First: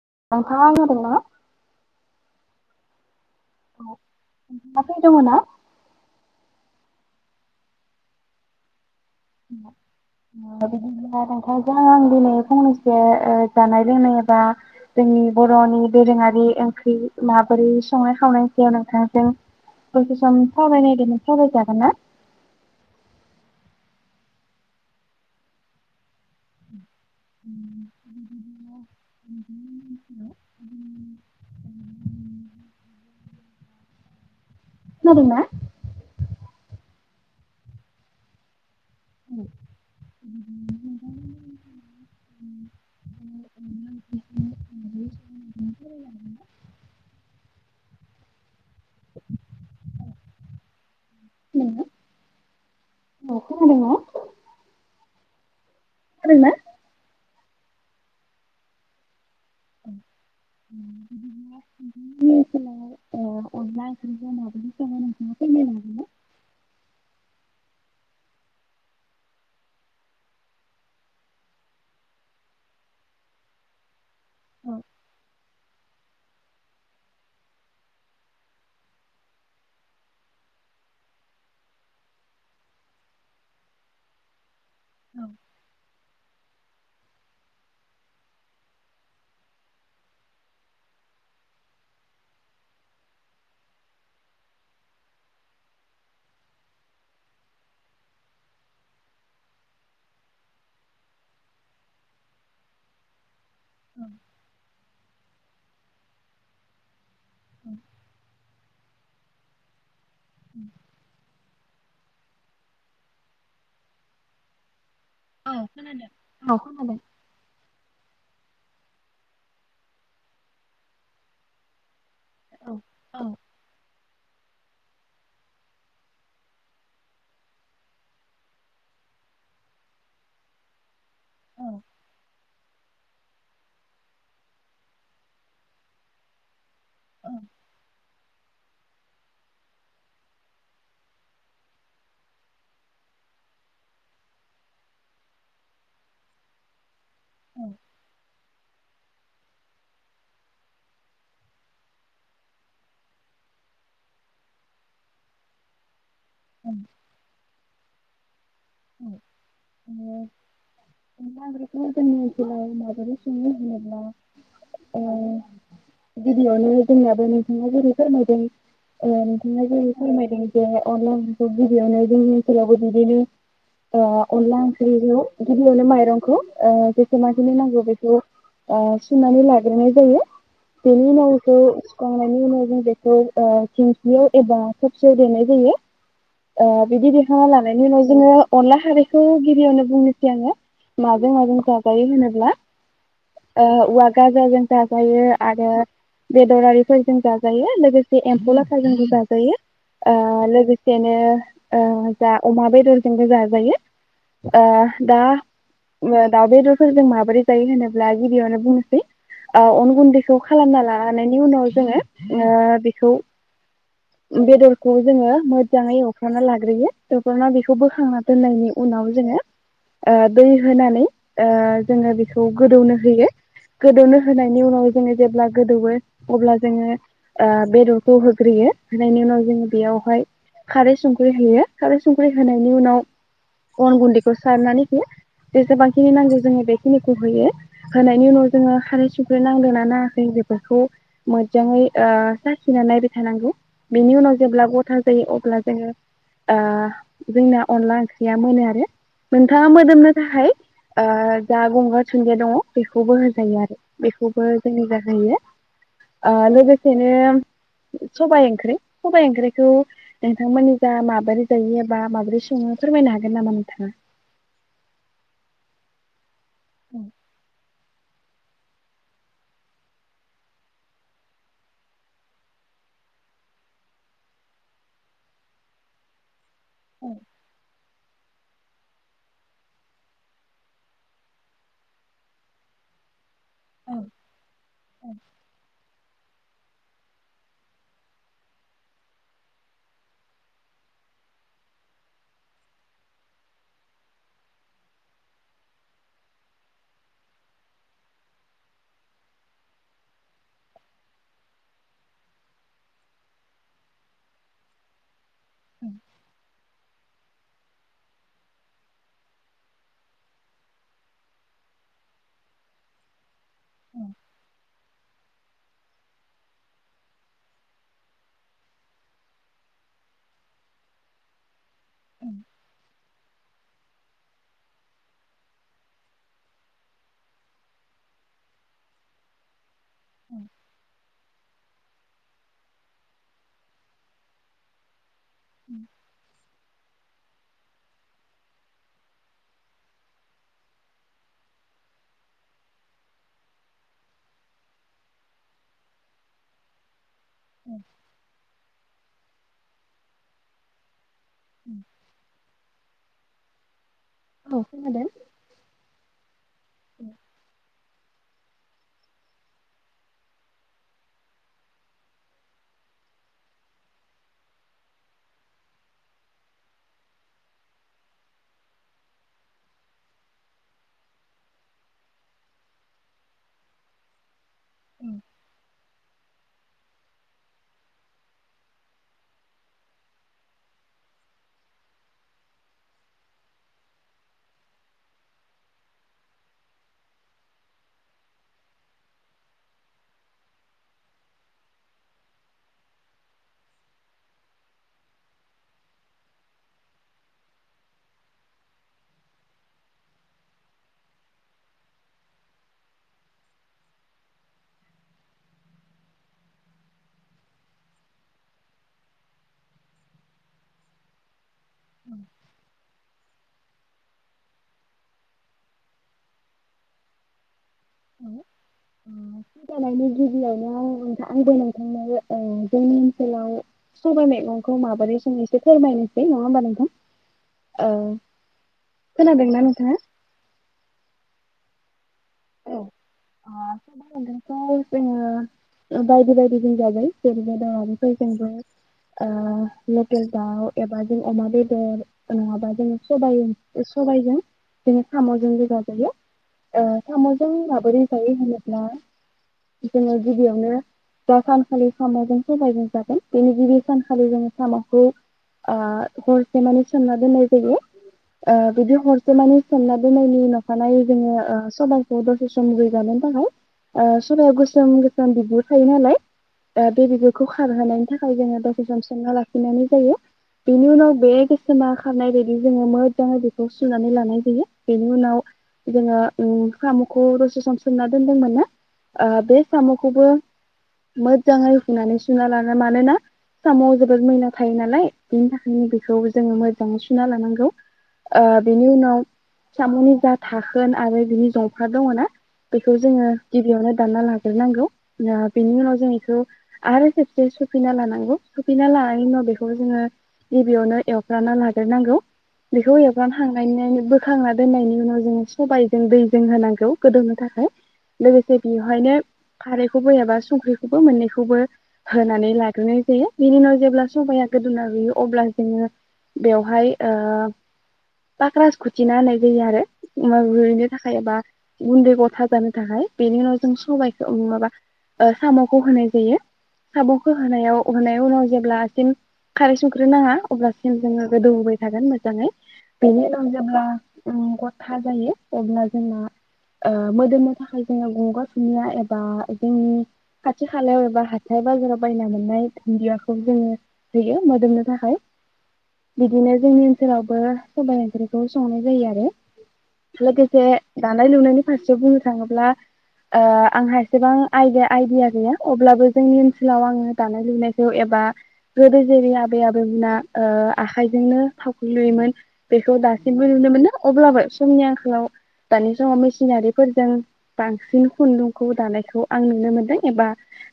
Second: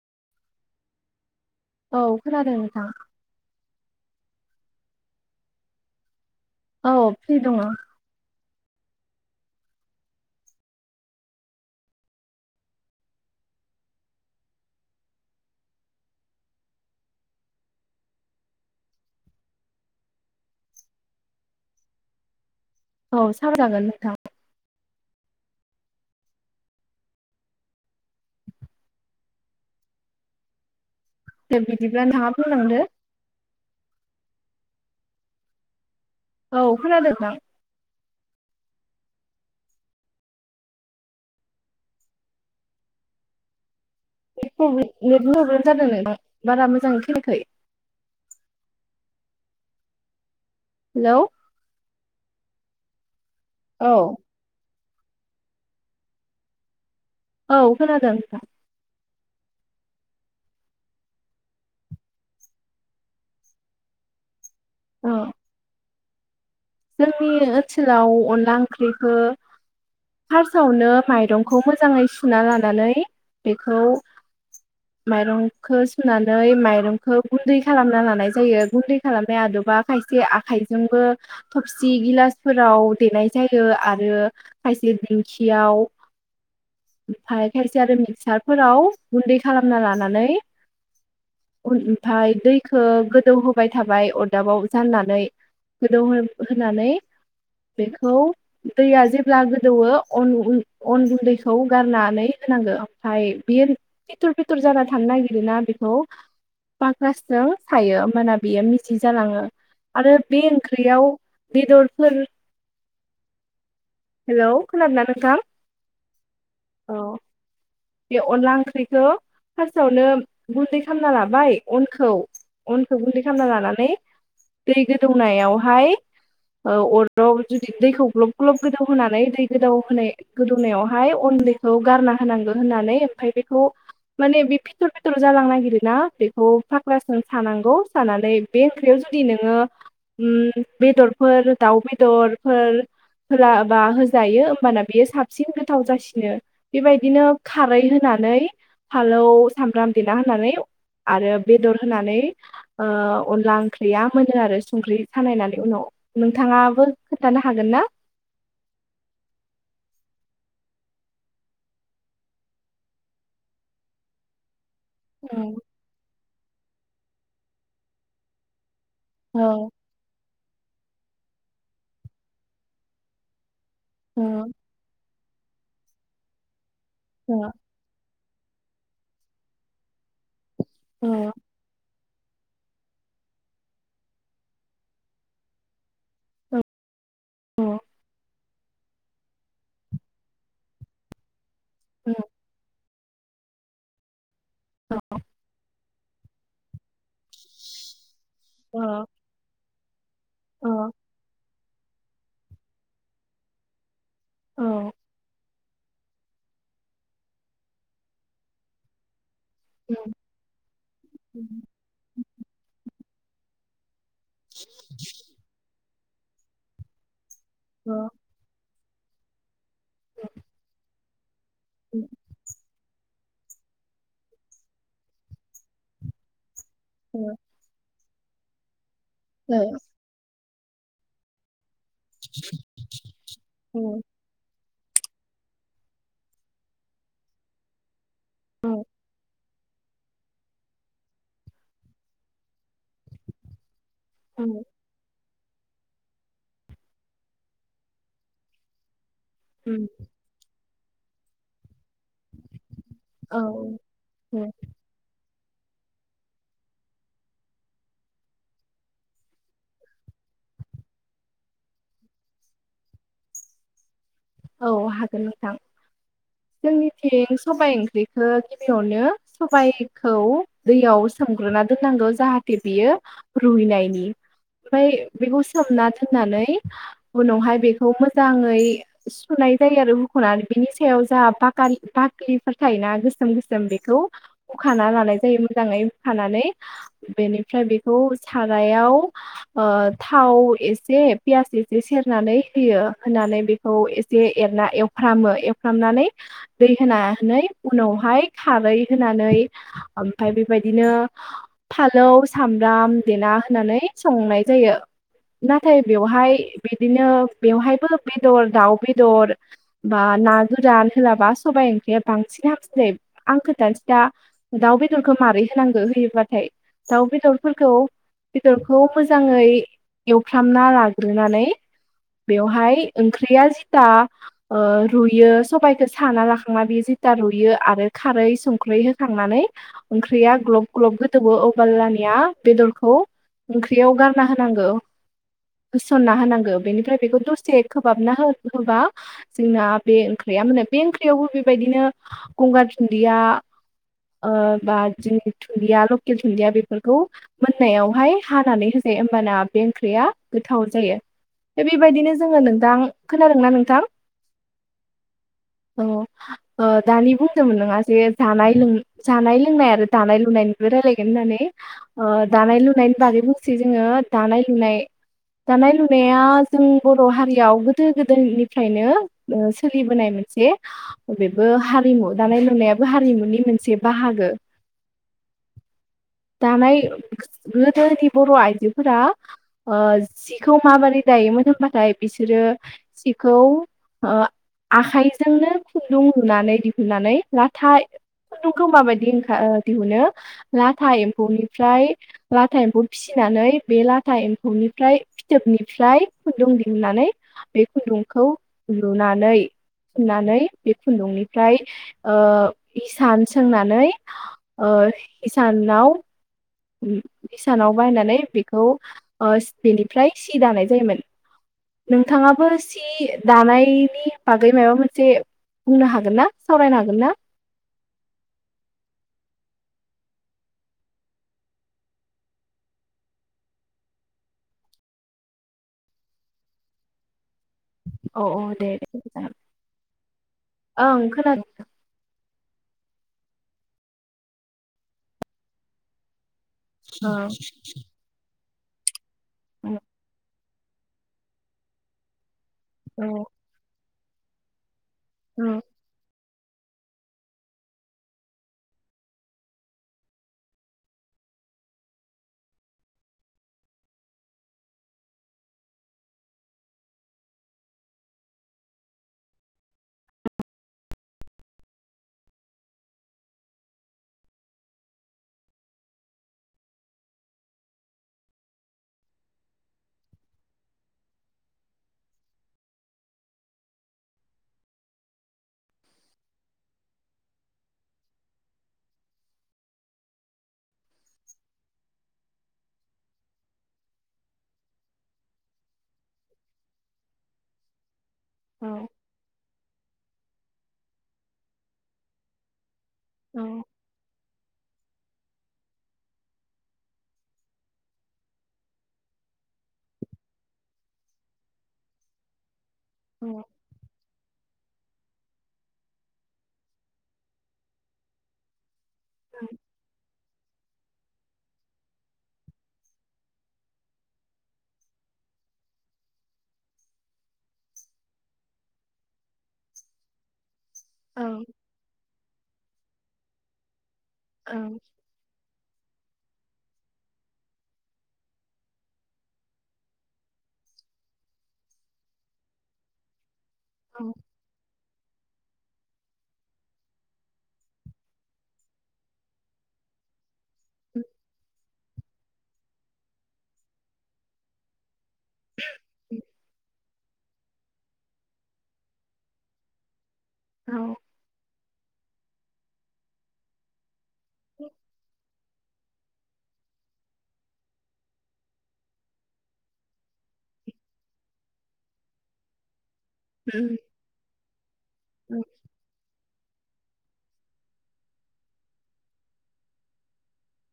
[unintelligible] औ खोनादों नोंथां। औ नोंा फ औ फ्रि दङ। बिदिब्ला नोंथांजों आं दिनै फंनैसो ओ जानाय लोंनाय एबा जोंनि बर'नि दोरोङारि ओंख्रि माबोरै संनाय खाव सायाव नोंथांजों बसे सम सावरायनायदोंमोन सावरायजागोन ना? औ सावराय जागोन नोंथां। [unintelligible] दे बिदिब्ला नोंथाङा बुंलांदो खोनादों ना? औ खोनादों नोंथां। [unintelligible] नेट प्रब नेटनि प्रब्लेम जादों नोंथां बारा मोजाङै खोनाखै। हेलौ। [unintelligible] खोनादों ना? औ [unintelligible] औ खोनादों नोंथां। [unintelligible] औ। फोरमायनो हागोन ना? जोंनि ओनसोलाव अनला ओंख्रिखौ फार्स्टआवनो माइरंखौ मोजाङै सुना लानानै बेखौ औ मायरं। खौ सुनानै माइरंखौ गुन्दै खालामना लानाय जायो गुन्दै खालामनाया आदबा खायसे आखाइजोंबो थफसि गिलासफोराव देनाय जायो आरो खायसे औ दिंखियाव ओमफाय खायसे आरो मिक्सारफोराव गुन्दै खालामना लानानै ओमफाय दैखौ गोदौ होबाय थाबाय अरदाबाव जाननानै गोदौ होनानै बेखौ दैया जेब्ला गोदौवो अन अन गुन्दैखौ गारनानै होनांगो ओमफाय बियो औ फिथुरफिथुर जाना थांनो नागिरोना बेखौ क्लासजों सायो होनबाना बियो मिथिं जालाङो। आरो बे ओंख्रियाव। बेदरफोर हेलौ खोनादो ना नों औ खोनादों औ खोनादों। बे अनला ओंख्रिखौ फास्टआवनो गुन्दै खालामना लाबाय अनखौ औ उनखौ गुन्दै औ खालामना लानानै दै गोदौनायावहाय ओ अराव जुदि दैखौ ग्लब ग्लब गोदौ होनानै दै गोदौ होनाय गोदौनायाव हाय औ अन्दैखौ गारना होनांगौ। होननानै ओमफाय बेखौ माने बे फिथर फिथर जालां नागिरोना बेखौ पाक्रासजों औ सानांगौ सानान बे ओंख्रि जुदि नोङो उम बेदरफोर दाव बेदरफोर फोरा बा होजायो ओमबाना बेयो साबसिन गोथाव जासिनो बेबायदिनो खारै होनानै फालौ सामब्राम देना होनानै आरो बेदर होनानै अनला ओ ओंख्रिया मोनो आरो संख्रि सानायनानै उनाव ओं नोंथाङाबो खोन्थानो हागोन ना? [unintelligible] औ गिबियावनो जोंनियाबो नोंथाङा जोरै फोरमायदों ओ नोंथाङा जेरै फोरमायदों जे अनला ओंख्रिखौ गिबियावनो जोंनि ओनसोलावबो बिदिनो अ अनला ओंख्रिखौ गिबियावनो माइरंखौ ओ जेखौ माजुलि नांगौ बेखौ ओ सुनानै लाग्रोनाय जायो। बेनि उनावसो खांनायनि उनाव जों बेखौ ओ थिंख्लियाव एबा सबसियाव देनाय जायो ओ [unintelligible] [unintelligible] लानायनि उनाव जोङो अनला खारैखौ गिबियावनो बुंनोसै आङो माजों माजों जाजायो होनोब्ला ओ औवाक गाजाजों जाजायो आरो बेदरारिफोरजों जाजायो लोगोस बे ऐम्फौ लाथाजोंबो जाजायो। ओ लोगोसेनो ओ जा अमा बेदर जोंबो जाजायो। ओ दा दाउ बेदरफोरजों माबोरै जायो होनोब्ला गिबियावनो बुंनोसै। ओ अन गुन्दैखौ खालामना लानायनि उनाव जोङो ओ बेखौ बेदरखौ जोङो मोजाङै ए [unintelligible] लाग्रोयो [unintelligible] [unintelligible] बोखांना दोननायनि। उनाव जोङो ओ दै होनानै। ओ जोङो बेखौ गोदौनो होयो। गोदौनो होनायनि उनाव जोङो जेब्ला गोदौवो अब्ला जोङो ओ बेदर। खौ होग्रोयो। होनायनि उनाव जोङो बेयावहाय। खारै संख्रि होयो खारै सं होनायनि उनाव अन गुन्दैखौ सारनानै। [unintelligible] जेसेबांखिनि नांगौ जोङो बेखिनिखौ होयो होनायनि उनाव जोङो खारै सुख्रै नांदोंना नाङाखै बेफोरखौ मोजाङै ओ साखिनानै नायबाय थानांगौ। बिनि उनाव जेब्ला गथा जायो अ अब्ला जोङो ओ जोंना अनला ओंख्रिया मोनो आरो। नोंथाङा मोदोमनो थाखाय। ओ जा गंगार दुनदिया दङ। बेखौबो होजायो आरो औ बेखौबो जोंनिजा होयो। ओ लोगोसेनो सबाइ ओंख्रि सबाइ ओंख्रिखौ नोंथांमोननि जा माबारि जायो? बा माब्रै सङो फोरमायनो हागोन नामा नोंथाङा? औ हागोन नोंथां। जोंनिथिं सबाइ ओंख्रि। बेखौ गिबियावनो सबायखौ दैयाव सोमग्रोना दोननांगौ जाहाथे बियो रुइनायनि ओमफ्राय बेखौ सोमना दोननानै। उनावहाय बेखौ मो जाङै सुनाय जायो आरो हुखनानै बिनि सायाव जा बाख बाखलिफोर थायोना गोसोम गोसोम। जों बेखौ हुखाना लानाय जायो मोजाङै। खानानै बेनिफ्राय बेखौ सारायाव ओ थाव एसे पियास एसे सेरनानै होयो होनानै बे खौ एसे एरना एवफ्रामो एवफ्रामनानै दै होनानै उनावहाय खारै होनानै ओमफाय बेबायदिनो फालौ सामब्राम देना होनानै संनाय जायो। नाथाय बेवहाय बिदिनो। ओ बेवहायबो। बेदर दाउ बेदर बा ना गोरान होलाबा सबाइ ओंख्रिया बांसिन हामसिन जायो। आं खोनथानिसै दा दाउ बे बेदरखौ मारै होनांगो होयोबाथाय दाउ बेदरफोरखौ बेदरखौ मोजाङै एवफ्रामना लाग्रोनानै बेवहाय ओंख्रिया जिथा ओ रुयो सबाइखौ साना लाखांना बेयो जिथा रुइयो आरो खारै संख्रै होखांनानै ओंख्रिया ग्लब ग्लब गोदौवो अब अनलानिया बेदरखौ ओंख्रियाव गारना होनांगौ होसनना होनांगो बेनिफ्राय बेखौ दसे खोहाबना हो होबा जोंना बे ओंख्रैया मोनो बे ओंख्रैयावबो बेबायदिनो गंगार धुन्दिया ओ बा जोंनि धुन्दिया लकेल धुन्दिया बेफोरखौ मोननायावहाय हानानै होजायो बाना बे ओंख्रैया गोथाव जायो। बेबायदिनो जोङो नों आं खोनादों ना नोंथां? औ खोनादों [unintelligible] ओ दानि बुंदोमोन नोङा जे जानाय लों जानाय लोंनाय आरो दानाय लुनायनिबो रायलायगोन होननानै ओ दानाय लुनायनि बागै बुंसै जोङो दानाय लुनाय दानाय लुनाया जों बर' हारि याव गोदो गोदोनिफ्रायनो ओ सोलिबोनाय मोनसे बेबो हारिमु दानाय लुनायाबो हारिमुनि मोनसे बाहागो दानाय गोदोनि बर' आइजोफोरा ओ जिखौ माबारै दायोमोन होनबाथाय बिसोरो सिखौ ओ आखाइजोंनो खुन्दुं लुनानै दिहुननानै लाथा खुन्दुंखौ माबायदि ओंखा ओ दिहुनो लाथा एम्फौनिफ्राय लाथा एम्फौ फिसिनानै बे लाथा एम्फौनिफ्राय फिथोबनिफ्राय खुन्दुं दि नानै बे खुन्दुंखौ लुनानै थुननानै बे खुन्दुंनिफ्राय ओ हिसान सोंनानै ओ हिसानाव हिसानाव बाहायनानै बेखौ ओ बेनिफ्राय सि दानाय जायोमोन। नोंथाङाबो सि दानायनि बागै मायबा मोनसे बुंनो हागोन ना सावरायनो हागोन ना? सि दानायनि गिबियावनो आं आंबो नोंथांनो ओ जोंनि ओनसोलाव सबाय मेगंखौ माबोरै सङो एसे फोरमायनोसै नङा होमबा नोंथां? ओ अ अ दे दे जागोन खोनादोंना नोंथाङा ओं खोनादों थां। औ ओ [unintelligible] जोङो बायदि बाय गिदिं जाबाय औ [unintelligible] ओ लकेल दाउ एबा जों अमा बेदर नङाबा जों औ सबाय सबायजों जों औ साम'जोंबो जाजायो ओ साम'जों माबोरै जायो होनोब्ला जोङो गिबियावनो दा सानखालि साम'जों सबायजों जागोन बेनि गिबि सानखालि जोङो साम'खौ आ हरसे माने सोमना दोन्नाय जायो ओ बिदि हरसे माने सोमना दोननायनि अखा नायै जोङो ओ सबाइखौ दसे सम रुइगानो थाखाय सबायाव गोसोम गोसोम बिगुर थायो नालाय ओ बे बिगुरखौ खारहोनायनि थाखाय जोङो दसे सम सोमना लाखिनांगौ जायो बेनि उनाव बे गोसोमा खारनाय बायदि जोङो मोजाङै बेखौ सुनानै लानाय जायो बेनि उनाव जोङो उम साम'खौ दसे सम सोमना दोनदोंमोन ना ओ बे साम'खौबो मोजाङै हुनानै सुना लाना मानोना साम'आव जोबोद मैला थायो नालाय बिनि थाखायनो बेखौ जोङो मोजाङै सुना लानांगौ। ओ औ बेनि उनाव साम'नि जा धाखोन आरो बिनि जंफ्रा दङ ना बेखौ जोङो औ गिबियावनो दानना ला ग्रोनांगौ ओ बेनि उनाव जों बेखौ आरो खेबसे सुफिना लानांगौ सुफिना लानायनि उनाव बेखौ जोङो गिबियावनो एवफ्राना लाग्रोनांगौ बेखौ औ एवफ्रामखांनायनै बोखांना दोननायनि उनाव जोङो सबाय जों दैजों होनांगौ गोदौनो थाखाय लोगोसे बेयाव बेहायनो खारैखौबो एबा संख्रिखौबो मोनैखौबो होनानै लाग्रोनाय जायो बिनि उनाव जेब्ला सबाया गोदौना रुयो अब्ला जोङो बेवहाय ओ बा ख्रासखुथिना होननाय जायो आरो थाखाय एबा औ गुन्दै गथा जानो थाखाय बेनि उनाव जों सबाय औ माबा ओ साम' खौ होनाय जायो साम'खौ होनायाव होनाय उनाव जेब्लासिम फिन खारै संख्रि नाङा अब्लासिम जोङो गोदौहोबाय थागोन मोजाङै बेनि उनाव जेब्ला ओं गथा जायो अब्ला जोंना ओ मोदोमनो थाखाय जोंना गंगार दुनिया एबा जोंनि खाथि खालायाव एबा हाथाय बाजाराव बायना मोननाय दुन्दियाखौ जोङो होयो मोदोमनो थाखाय। बिदिनो जोंनि ओनसोलावबो सबाइ ओंख्रिखौ संनाय जायो आरो। लोगोसे दानाय लुनायनि फारसेयाव बुंनो थाङोब्ला ओ आंहा बेसेबां आइदिया आइदिया गैया। अब्लाबो जोंनि ओनसोलाव आङो दानाय लुनायखौ एबा गोदो जेरै आबै आबैमोना ओ आखायजोंनो थावख्रि लुयोमोन बे खौ दासिमबो नुनो उम मोनो अब्लाबो समनि बेयाव उम दानि समाव मेसिनारिफोरजों बांसिन खुन्दुंखौ दानायखौ आं नुनो मोनदों एबा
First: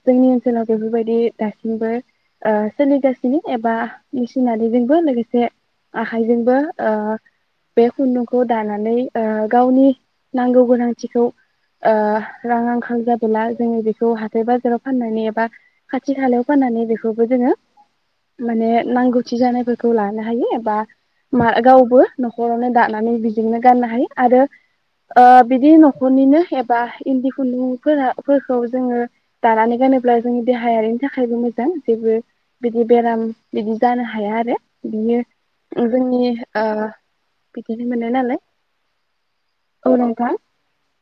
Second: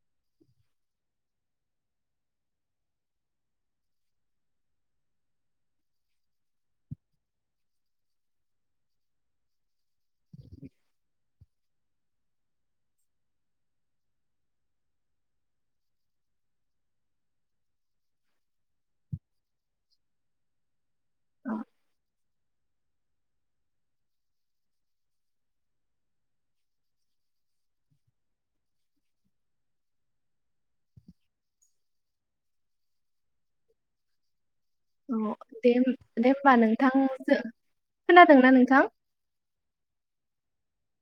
जोंनि ओनसोलाव बेफोरबायदि दासिमबो ओ सोलिगासिनो एबा मेसिनारिजोंबो लोगोसे आखायजोंबो ओ बे खुन्दुंखौ दानानै ओ गावनि नांगौ गोनांथिखौ ओ रां आंखाल जाबोला जोङो बेखौ हाथाय बाजाराव फाननानै एबा खाथि खालायाव फाननानै बेखौबो जोङो माने नांगौथि जानायफोरखौ लानो हायो एबा मा औ गावबो न'खरावनो दानानै बिजोंनो गाननो हायो। आरो ओ बिदि न'खरनिनो एबा इन्दि खुन्दुंफोरा-फोरखौ जोङो दानानै गानोब्ला जोंनि देहायारिनि थाखायबो मोजां जेबो बिदि बेराम बिदि जानो हाया आरो। बियो औ दे होम जोंनि दे होनबा ओ नोंथां बिदिनो मोनो नालाय खोनादोंना नोंथां? औ नोंथां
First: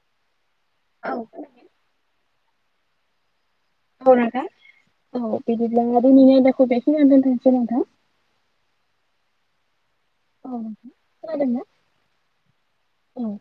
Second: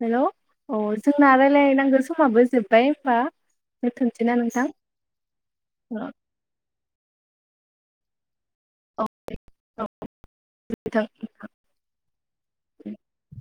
हेलौ अ औ जोंना रायलायनांगोन समाबो जोबबाय बा औ रागा औ बिदिब्ला दिनैनि आयदाखौ बे खिनिआवनो दोन्थ'नोसै नोंथां। औ अ नोंथां बिथां खोनादों ना औ।